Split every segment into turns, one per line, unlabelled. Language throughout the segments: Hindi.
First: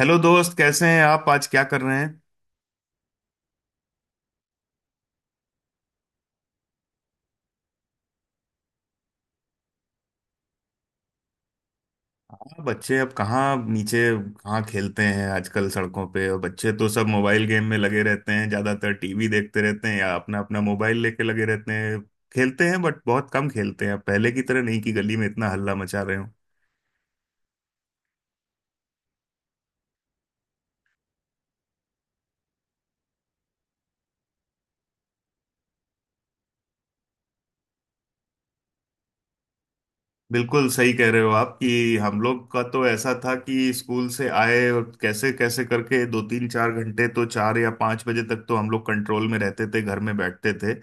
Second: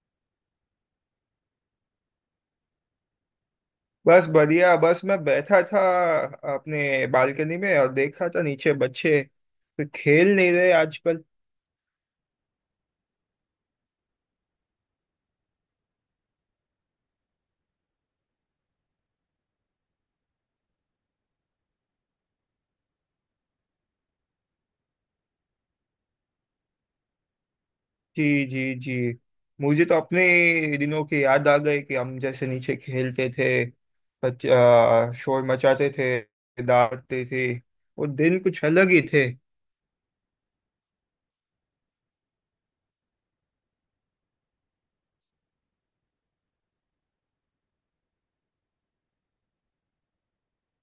हेलो दोस्त, कैसे हैं आप? आज क्या कर रहे हैं?
बस बढ़िया। बस मैं बैठा था अपने बालकनी में और देखा था, नीचे बच्चे तो खेल नहीं रहे आजकल।
हाँ, बच्चे अब कहाँ नीचे, कहाँ खेलते हैं आजकल सड़कों पे। और बच्चे तो सब मोबाइल गेम में लगे रहते हैं, ज्यादातर टीवी देखते रहते हैं या अपना अपना मोबाइल लेके लगे रहते हैं। खेलते हैं बट बहुत कम खेलते हैं अब, पहले की तरह नहीं कि गली में इतना हल्ला मचा रहे हो।
जी जी जी। मुझे तो अपने दिनों की याद आ गई कि हम जैसे नीचे खेलते थे, शोर मचाते थे, दौड़ते थे। वो दिन कुछ अलग ही थे।
बिल्कुल सही कह रहे हो आप कि हम लोग का तो ऐसा था कि स्कूल से आए और कैसे कैसे करके दो तीन चार घंटे तो, 4 या 5 बजे तक तो हम लोग कंट्रोल में रहते थे, घर में बैठते थे।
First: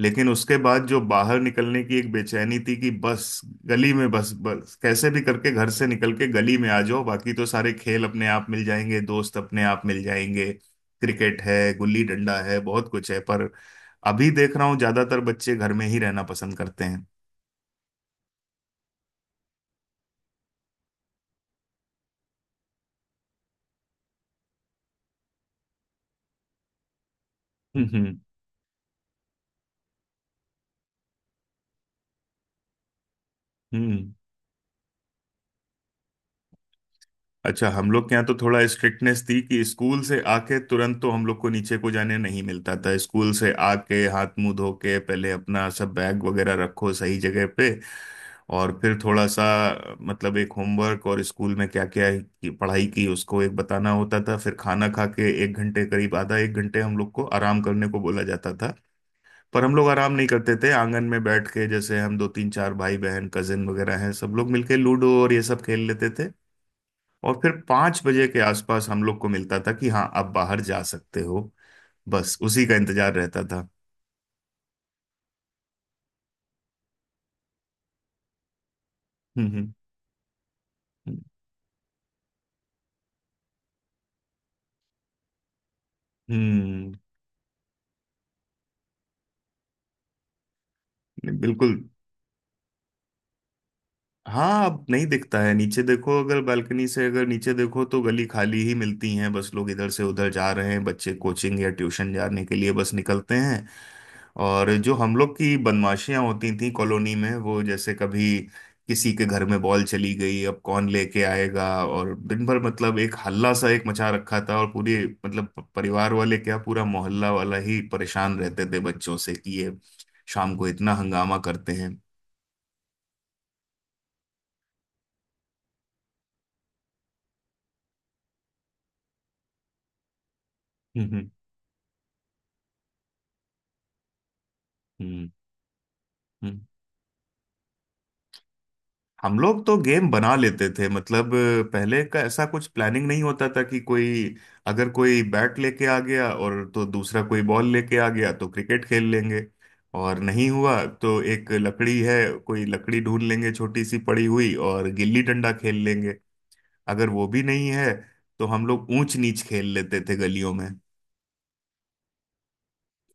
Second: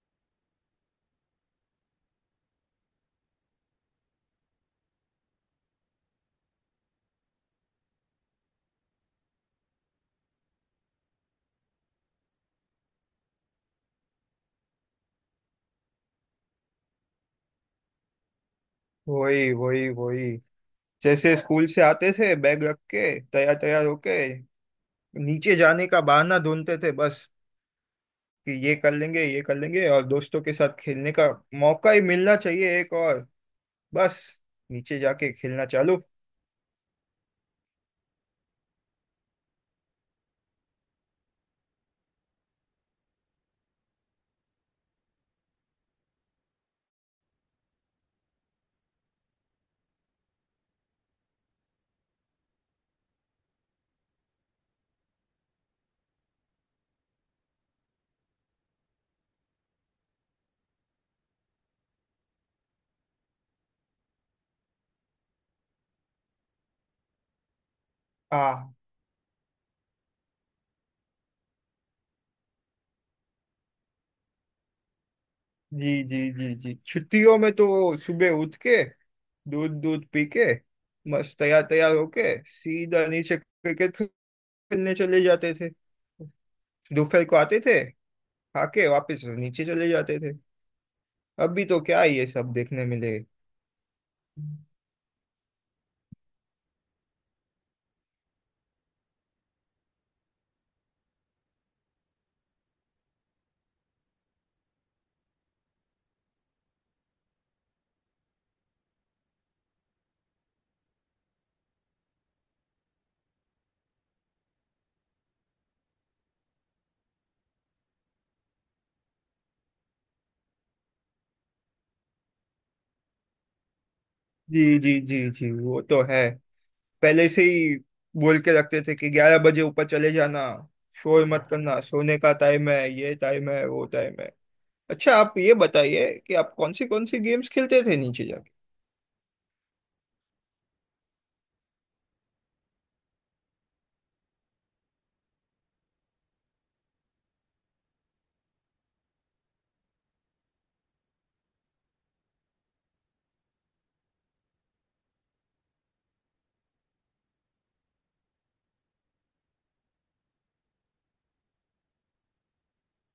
लेकिन उसके बाद जो बाहर निकलने की एक बेचैनी थी कि बस गली में, बस बस कैसे भी करके घर से निकल के गली में आ जाओ, बाकी तो सारे खेल अपने आप मिल जाएंगे, दोस्त अपने आप मिल जाएंगे। क्रिकेट है, गुल्ली डंडा है, बहुत कुछ है, पर अभी देख रहा हूँ ज्यादातर बच्चे घर में ही रहना पसंद करते हैं।
वही वही वही। जैसे स्कूल से आते थे, बैग रख के तैयार तैयार होके नीचे जाने का बहाना ढूंढते थे। बस
हम्म।
कि ये कर लेंगे, ये कर लेंगे, और दोस्तों के साथ खेलने का मौका ही मिलना चाहिए एक और।
हम्म।
बस नीचे जाके खेलना चालू।
अच्छा, हम लोग के यहाँ तो थोड़ा स्ट्रिक्टनेस थी कि स्कूल से आके तुरंत तो हम लोग को नीचे को जाने नहीं मिलता था। स्कूल से आके हाथ मुंह धो के पहले अपना सब बैग वगैरह रखो सही जगह पे। और फिर थोड़ा सा मतलब एक होमवर्क और स्कूल में क्या क्या पढ़ाई की उसको एक बताना होता था। फिर खाना खा के एक घंटे करीब, आधा एक घंटे, हम लोग को आराम करने को बोला जाता था। पर हम लोग आराम नहीं करते थे, आंगन में बैठ के, जैसे हम दो तीन चार भाई बहन कजिन वगैरह हैं, सब लोग मिलके लूडो और ये सब खेल लेते थे। और फिर 5 बजे के
हाँ।
आसपास हम लोग को मिलता था कि हाँ, अब बाहर जा सकते हो। बस उसी का इंतजार रहता था।
जी जी जी जी। छुट्टियों में तो सुबह उठ के दूध
हम्म।
दूध पी के
हम्म।
मस्त तैयार तैयार होके सीधा नीचे क्रिकेट खेलने चले जाते थे।
हम्म,
दोपहर को आते थे, खाके वापस नीचे चले जाते थे। अभी
बिल्कुल।
तो क्या ये सब देखने मिले।
हाँ, अब नहीं दिखता है। नीचे देखो अगर बालकनी से, अगर नीचे देखो तो गली खाली ही मिलती हैं, बस लोग इधर से उधर जा रहे हैं, बच्चे कोचिंग या ट्यूशन जाने के लिए बस निकलते हैं। और जो हम लोग की बदमाशियां होती थी कॉलोनी में, वो जैसे कभी किसी के घर में बॉल चली गई, अब कौन लेके आएगा, और दिन भर मतलब एक हल्ला सा एक मचा रखा था। और पूरे मतलब परिवार वाले क्या, पूरा मोहल्ला वाला ही परेशान रहते थे बच्चों से कि ये शाम को इतना हंगामा करते हैं।
जी जी जी जी। वो तो है पहले से ही। बोल के रखते थे कि 11 बजे ऊपर चले जाना, शोर
हम्म।
मत करना, सोने का टाइम है, ये टाइम है वो टाइम है। अच्छा,
हम्म।
आप ये बताइए कि आप
हम्म,
कौन सी गेम्स खेलते थे नीचे जाके?
हम लोग तो गेम बना लेते थे, मतलब पहले का ऐसा कुछ प्लानिंग नहीं होता था कि कोई, अगर कोई बैट लेके आ गया और तो दूसरा कोई बॉल लेके आ गया तो क्रिकेट खेल लेंगे। और नहीं हुआ तो एक लकड़ी है, कोई लकड़ी ढूंढ लेंगे छोटी सी पड़ी हुई और गिल्ली डंडा खेल लेंगे। अगर वो भी नहीं है तो हम लोग ऊंच नीच खेल लेते थे गलियों में।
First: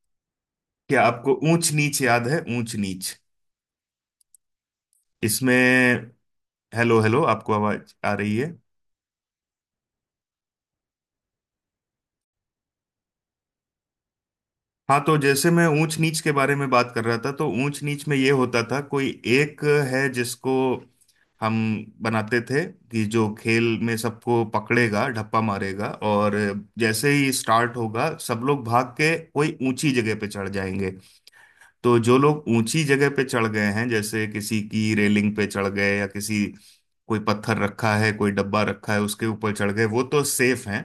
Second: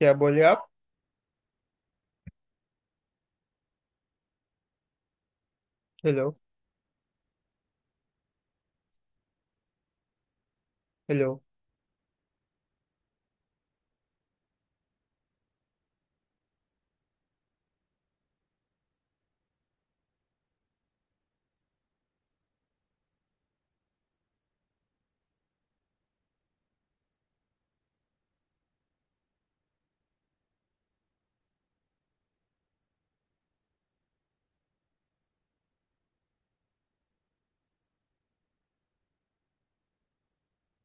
क्या बोले आप?
क्या आपको ऊंच नीच याद है? ऊंच नीच, इसमें
हेलो?
हेलो, हेलो, आपको आवाज आ रही है?
हेलो?
हाँ, तो जैसे मैं ऊंच नीच के बारे में बात कर रहा था तो ऊंच नीच में ये होता था कोई एक है जिसको हम बनाते थे कि जो खेल में सबको पकड़ेगा, ढप्पा मारेगा। और जैसे ही स्टार्ट होगा सब लोग भाग के कोई ऊंची जगह पे चढ़ जाएंगे। तो जो लोग ऊंची जगह पे चढ़ गए हैं, जैसे किसी की रेलिंग पे चढ़ गए या किसी, कोई पत्थर रखा है, कोई डब्बा रखा है, उसके ऊपर चढ़ गए, वो तो सेफ हैं।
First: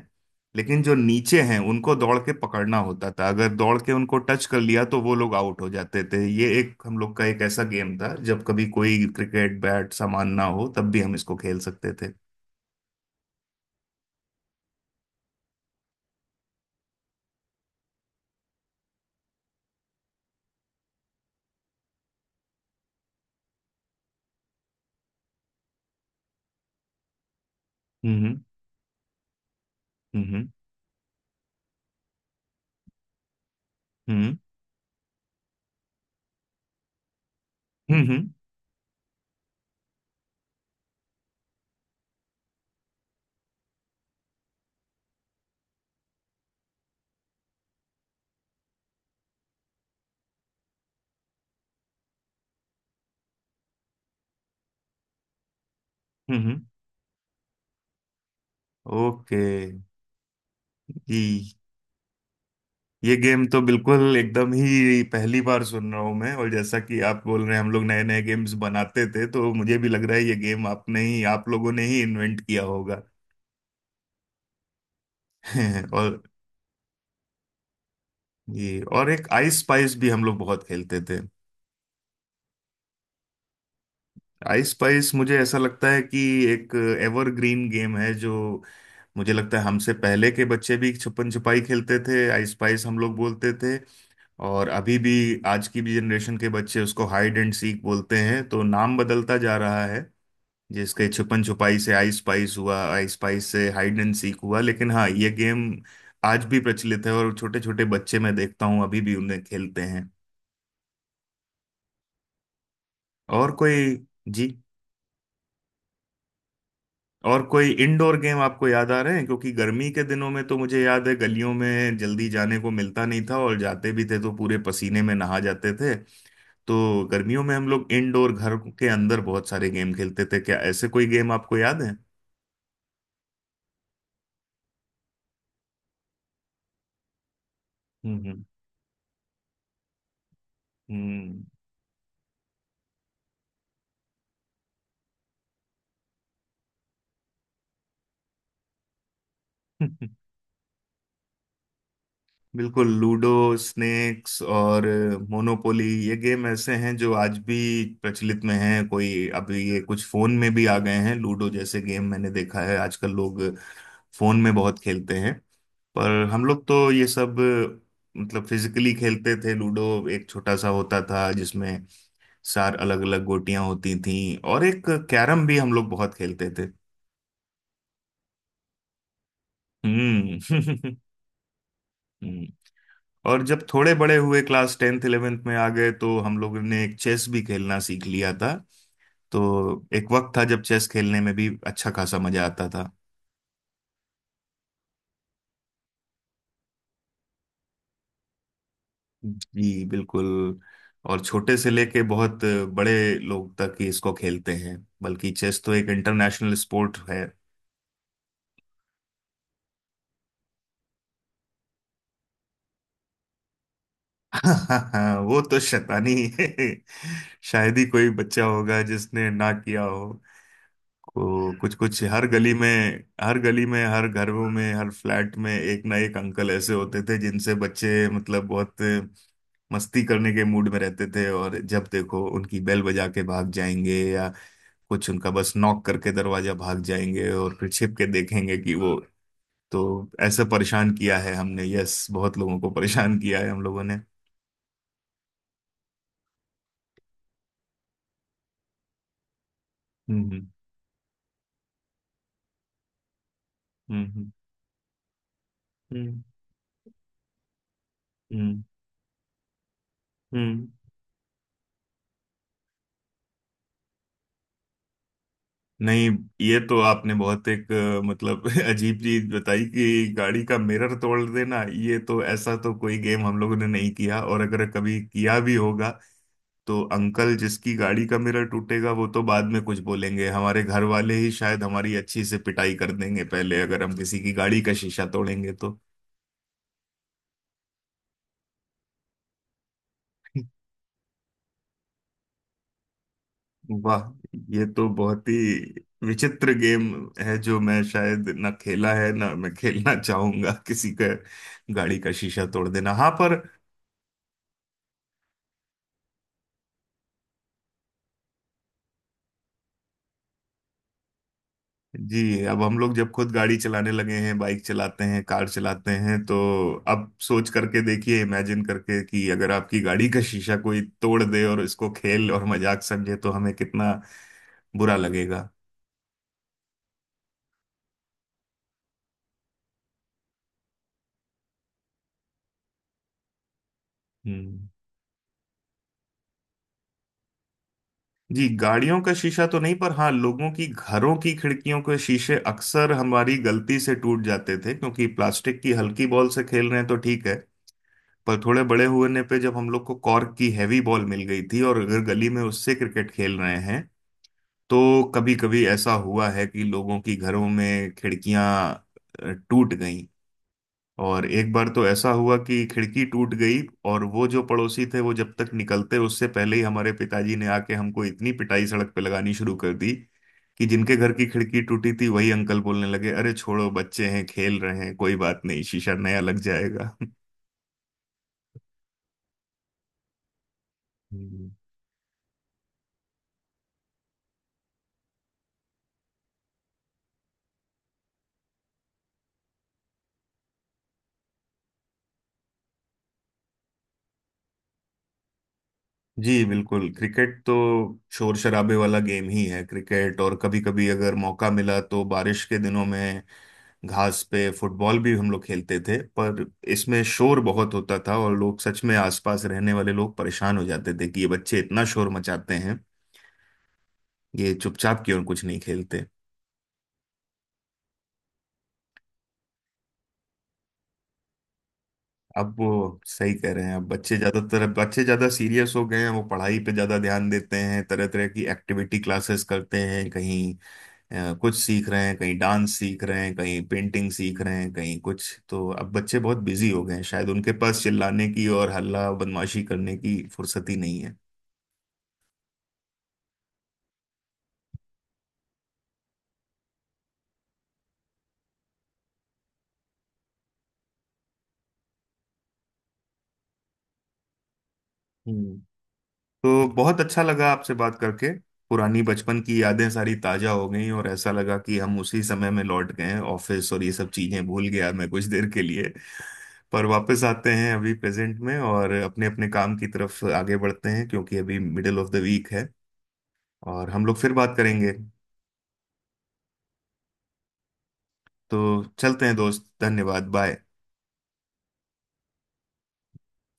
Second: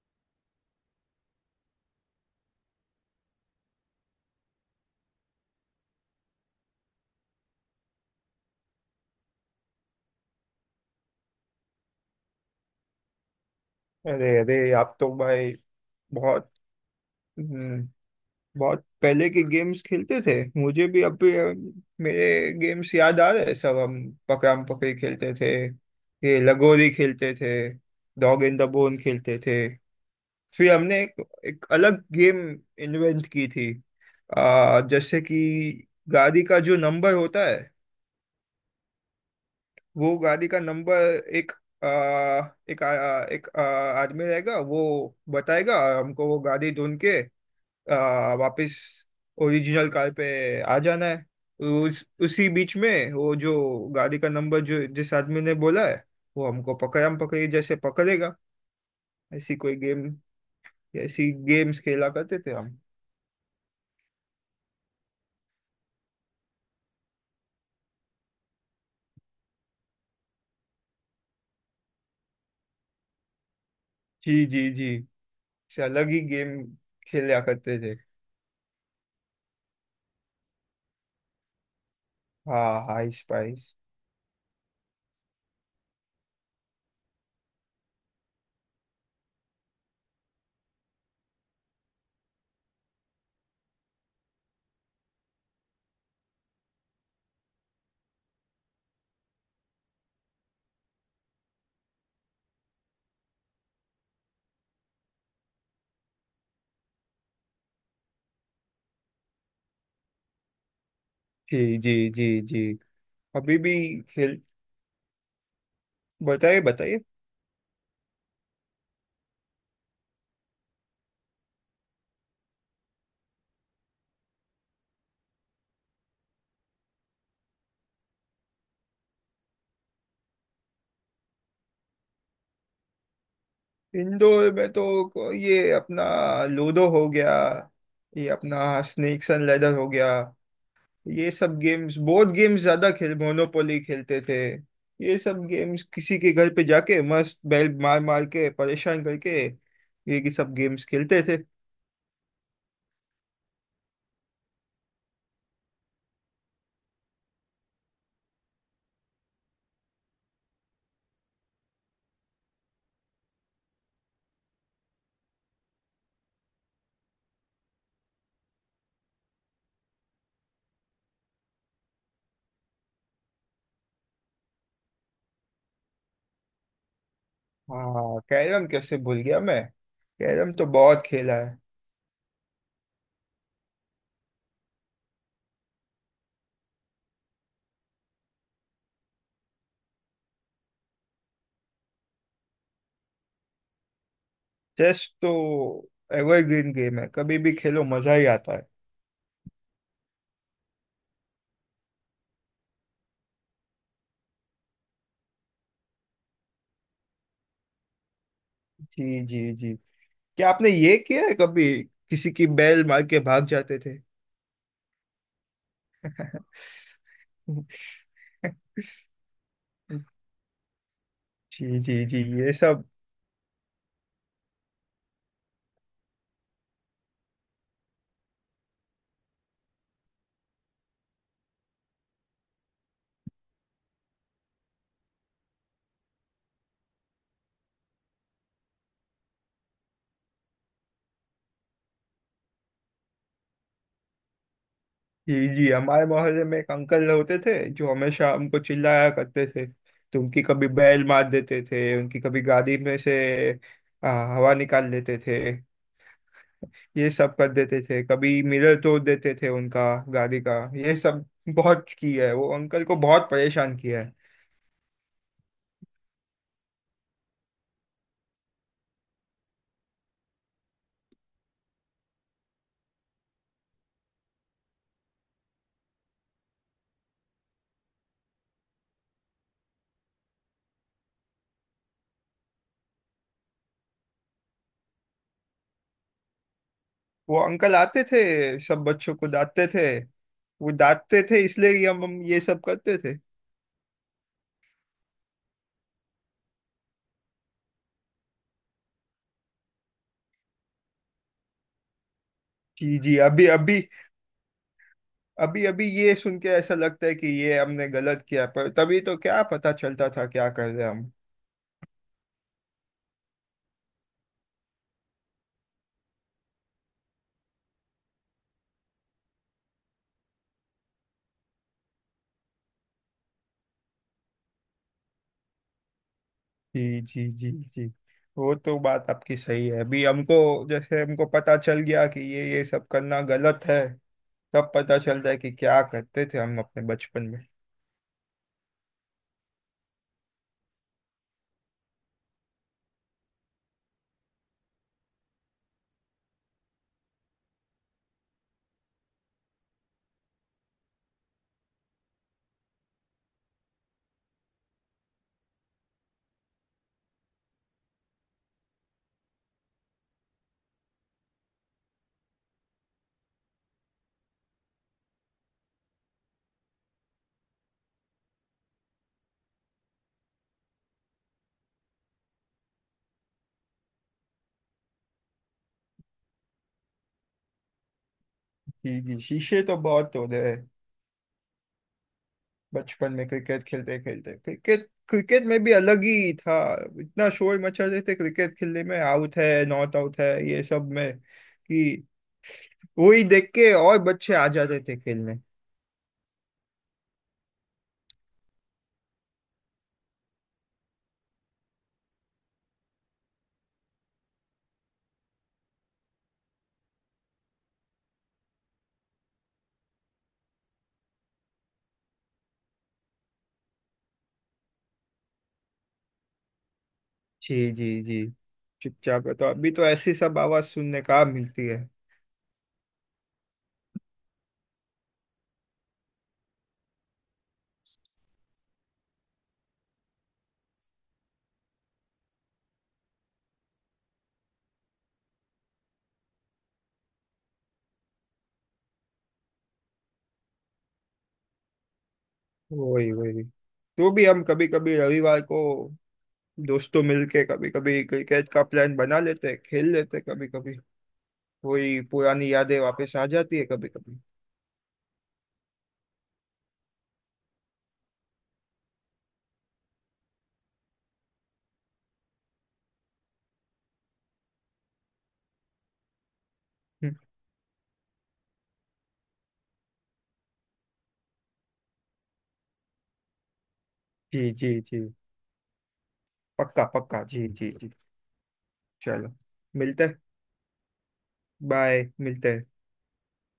लेकिन जो नीचे हैं उनको दौड़ के पकड़ना होता था, अगर दौड़ के उनको टच कर लिया तो वो लोग आउट हो जाते थे। ये एक हम लोग का एक ऐसा गेम था जब कभी कोई क्रिकेट बैट सामान ना हो तब भी हम इसको खेल सकते थे।
अरे अरे, आप तो भाई बहुत हम्म, बहुत पहले के गेम्स खेलते थे। मुझे भी अब भी, मेरे गेम्स याद आ रहे हैं। सब हम पकड़म पकड़ी खेलते थे, ये लगोरी खेलते थे,
हम्म।
डॉग इन द बोन खेलते थे।
हम्म।
फिर हमने एक अलग गेम इन्वेंट की थी।
हम्म।
जैसे कि गाड़ी का जो नंबर होता है,
हम्म। हम्म। हम्म।
वो गाड़ी का नंबर, एक आ, एक आ, एक आ, आदमी रहेगा, वो बताएगा, और हमको वो गाड़ी ढूंढ के वापस ओरिजिनल कार पे आ जाना है। उस उसी बीच में वो जो गाड़ी का नंबर जो जिस आदमी ने बोला है,
हम्म।
वो हमको पकड़म पकड़ी जैसे पकड़ेगा।
ओके।
ऐसी कोई गेम ऐसी
जी,
गेम्स खेला करते थे हम।
ये गेम तो बिल्कुल एकदम ही पहली बार सुन रहा हूं मैं। और जैसा कि आप बोल रहे हैं हम लोग नए नए गेम्स बनाते थे, तो मुझे भी लग रहा है ये गेम आपने ही, आप लोगों ने ही इन्वेंट किया होगा।
जी जी जी। से अलग ही
और,
गेम खेला करते थे।
ये और एक आइस स्पाइस भी हम लोग बहुत खेलते थे।
हाँ, हाई स्पाइस।
आइस स्पाइस मुझे ऐसा लगता है कि एक एवरग्रीन गेम है, जो मुझे लगता है हमसे पहले के बच्चे भी छुपन छुपाई खेलते थे, आइस स्पाइस हम लोग बोलते थे। और अभी भी आज की भी जनरेशन के बच्चे उसको हाइड एंड सीक बोलते हैं। तो नाम बदलता जा रहा है। जिसके छुपन छुपाई से आई स्पाइस हुआ, आई स्पाइस से हाइड एंड सीक हुआ। लेकिन हाँ, ये गेम आज भी प्रचलित है और छोटे छोटे बच्चे मैं देखता हूँ अभी भी उन्हें खेलते हैं।
जी जी जी जी।
और
अभी
कोई?
भी खेल।
जी,
बताइए बताइए।
और कोई इंडोर गेम आपको याद आ रहे हैं? क्योंकि गर्मी के दिनों में तो मुझे याद है गलियों में जल्दी जाने को मिलता नहीं था और जाते भी थे तो पूरे पसीने में नहा जाते थे। तो गर्मियों में हम लोग इंडोर, घर के अंदर, बहुत सारे गेम खेलते थे। क्या ऐसे कोई गेम आपको याद है?
इंडोर में तो ये अपना लूडो हो गया, ये
हम्म।
अपना स्नेक्स एंड लैडर हो गया। ये
हम्म।
सब गेम्स, बोर्ड गेम्स ज्यादा खेल मोनोपोली खेलते थे। ये सब गेम्स किसी के घर पे जाके मस्त बैल मार मार के परेशान करके
हम्म।
ये की सब गेम्स खेलते थे।
बिल्कुल लूडो, स्नेक्स और मोनोपोली, ये गेम ऐसे हैं जो आज भी प्रचलित में हैं। कोई अभी, ये कुछ फोन में भी आ गए हैं, लूडो जैसे गेम मैंने देखा है आजकल लोग फोन में बहुत खेलते हैं। पर हम लोग तो ये सब मतलब फिजिकली खेलते थे। लूडो एक छोटा सा होता था जिसमें चार अलग अलग गोटियां होती थीं। और एक कैरम भी हम लोग बहुत खेलते थे।
हाँ, कैरम कैसे भूल गया मैं!
हम्म।
कैरम तो बहुत खेला है।
और जब थोड़े बड़े हुए, क्लास टेंथ इलेवेंथ में आ गए, तो हम लोगों ने एक चेस भी खेलना सीख लिया था। तो एक वक्त था जब चेस खेलने में भी अच्छा खासा मजा आता था।
चेस तो एवरग्रीन गेम है, कभी भी खेलो मजा ही आता है।
जी बिल्कुल, और छोटे से लेके बहुत बड़े लोग तक ही इसको खेलते हैं। बल्कि चेस तो एक इंटरनेशनल स्पोर्ट है।
जी जी जी। क्या आपने ये किया है कभी, किसी की बैल मार के भाग जाते थे?
वो तो शैतानी। शायद ही कोई बच्चा होगा जिसने ना किया हो, को कुछ
जी जी
कुछ
जी
हर
ये
गली में।
सब।
हर गली में, हर घरों में, हर फ्लैट में एक ना एक अंकल ऐसे होते थे जिनसे बच्चे मतलब बहुत मस्ती करने के मूड में रहते थे, और जब देखो उनकी बेल बजा के भाग जाएंगे या कुछ उनका बस नॉक करके दरवाजा भाग जाएंगे और फिर छिप के देखेंगे कि वो। तो ऐसे परेशान किया है हमने, यस, बहुत लोगों को परेशान किया है हम लोगों ने।
जी जी, हमारे मोहल्ले में एक अंकल होते थे जो हमेशा हमको चिल्लाया करते थे। तो उनकी
हम्म।
कभी बैल मार देते थे, उनकी कभी गाड़ी में से
हम्म। हम्म।
हवा निकाल लेते थे।
हम्म।
ये सब कर देते थे। कभी
हम्म।
मिरर तोड़ देते थे उनका, गाड़ी का।
हम्म।
ये सब बहुत किया है। वो अंकल को बहुत परेशान किया है।
नहीं, ये तो आपने बहुत एक मतलब अजीब चीज बताई कि गाड़ी का मिरर तोड़ देना। ये तो ऐसा तो कोई गेम हम लोगों ने नहीं किया, और अगर कभी किया भी होगा तो अंकल, जिसकी गाड़ी का मिरर टूटेगा वो तो बाद में कुछ बोलेंगे, हमारे घर वाले ही शायद हमारी अच्छी से पिटाई कर देंगे पहले, अगर हम किसी की गाड़ी का शीशा तोड़ेंगे तो।
वो अंकल आते थे, सब बच्चों को डांटते थे। वो डांटते थे इसलिए ही हम ये सब करते थे।
वाह, ये तो बहुत ही विचित्र गेम है जो मैं शायद ना खेला है ना मैं खेलना चाहूंगा, किसी का गाड़ी का शीशा तोड़ देना।
जी
हाँ,
जी।
पर
अभी अभी ये सुन के ऐसा लगता है कि ये हमने गलत किया, पर तभी तो क्या पता चलता था क्या कर रहे हम।
जी अब हम लोग जब खुद गाड़ी चलाने लगे हैं, बाइक चलाते हैं, कार चलाते हैं, तो अब सोच करके देखिए, इमेजिन करके, कि अगर आपकी गाड़ी का शीशा कोई तोड़ दे और इसको खेल और मजाक समझे तो हमें कितना बुरा लगेगा।
जी जी जी जी, वो तो बात आपकी सही है। अभी हमको जैसे हमको पता चल गया कि ये सब करना गलत है।
हम्म।
तब पता चलता है कि क्या करते थे हम अपने बचपन में।
जी, गाड़ियों का शीशा तो नहीं, पर हाँ, लोगों की घरों की खिड़कियों के शीशे अक्सर हमारी गलती से टूट जाते थे क्योंकि प्लास्टिक की हल्की बॉल से खेल रहे हैं तो ठीक है। पर थोड़े बड़े होने पे जब हम लोग को कॉर्क की हैवी बॉल मिल गई थी, और अगर गली में उससे क्रिकेट खेल रहे हैं तो कभी कभी ऐसा हुआ है कि लोगों की घरों में खिड़कियां टूट गई। और एक बार तो ऐसा हुआ कि खिड़की टूट गई और वो जो पड़ोसी थे, वो जब तक निकलते उससे पहले ही हमारे पिताजी ने आके हमको इतनी पिटाई सड़क पे लगानी शुरू कर दी कि जिनके घर की खिड़की टूटी थी वही अंकल बोलने लगे, अरे छोड़ो, बच्चे हैं, खेल रहे हैं, कोई बात नहीं, शीशा नया लग जाएगा।
जी जी, शीशे तो बहुत तोड़े हैं
हम्म।
बचपन में क्रिकेट खेलते खेलते। क्रिकेट क्रिकेट में भी अलग ही था। इतना शोर मचा रहे थे क्रिकेट खेलने में, आउट है नॉट आउट है ये सब में, कि वो ही देख के और बच्चे आ जाते थे खेलने।
जी बिल्कुल, क्रिकेट तो शोर शराबे वाला गेम ही है, क्रिकेट। और कभी कभी अगर मौका मिला तो बारिश के दिनों में घास पे फुटबॉल भी हम लोग खेलते थे, पर इसमें शोर बहुत होता था और लोग, सच में आसपास रहने वाले लोग परेशान हो जाते थे कि ये बच्चे इतना शोर मचाते हैं, ये चुपचाप क्यों कुछ नहीं खेलते।
जी जी जी। चुपचाप है तो, अभी तो ऐसी सब आवाज सुनने का मिलती है।
अब वो सही कह रहे हैं, अब बच्चे ज्यादातर, अब बच्चे ज्यादा सीरियस हो गए हैं, वो पढ़ाई पे ज्यादा ध्यान देते हैं, तरह तरह की एक्टिविटी क्लासेस करते हैं, कहीं कुछ सीख रहे हैं, कहीं डांस सीख रहे हैं, कहीं पेंटिंग सीख रहे हैं, कहीं कुछ। तो अब बच्चे बहुत बिजी हो गए हैं, शायद उनके पास चिल्लाने की और हल्ला बदमाशी करने की फुर्सत ही नहीं है।
वही वही, तो भी हम कभी कभी रविवार को दोस्तों मिलके कभी कभी क्रिकेट का प्लान बना लेते हैं, खेल लेते हैं कभी कभी। वही पुरानी यादें वापस आ जाती है कभी कभी।
हम्म। तो बहुत अच्छा लगा आपसे बात करके, पुरानी बचपन की यादें सारी ताजा हो गई और ऐसा लगा कि हम उसी समय में लौट गए हैं, ऑफिस और ये सब चीजें भूल गया मैं कुछ देर के लिए। पर वापस आते हैं अभी प्रेजेंट में, और अपने अपने काम की तरफ आगे बढ़ते हैं क्योंकि अभी मिडिल ऑफ द वीक है, और हम लोग फिर
जी
बात
जी
करेंगे।
जी, पक्का पक्का, जी जी जी।
तो चलते
चलो,
हैं दोस्त,
मिलते,
धन्यवाद, बाय।
बाय, मिलते हैं।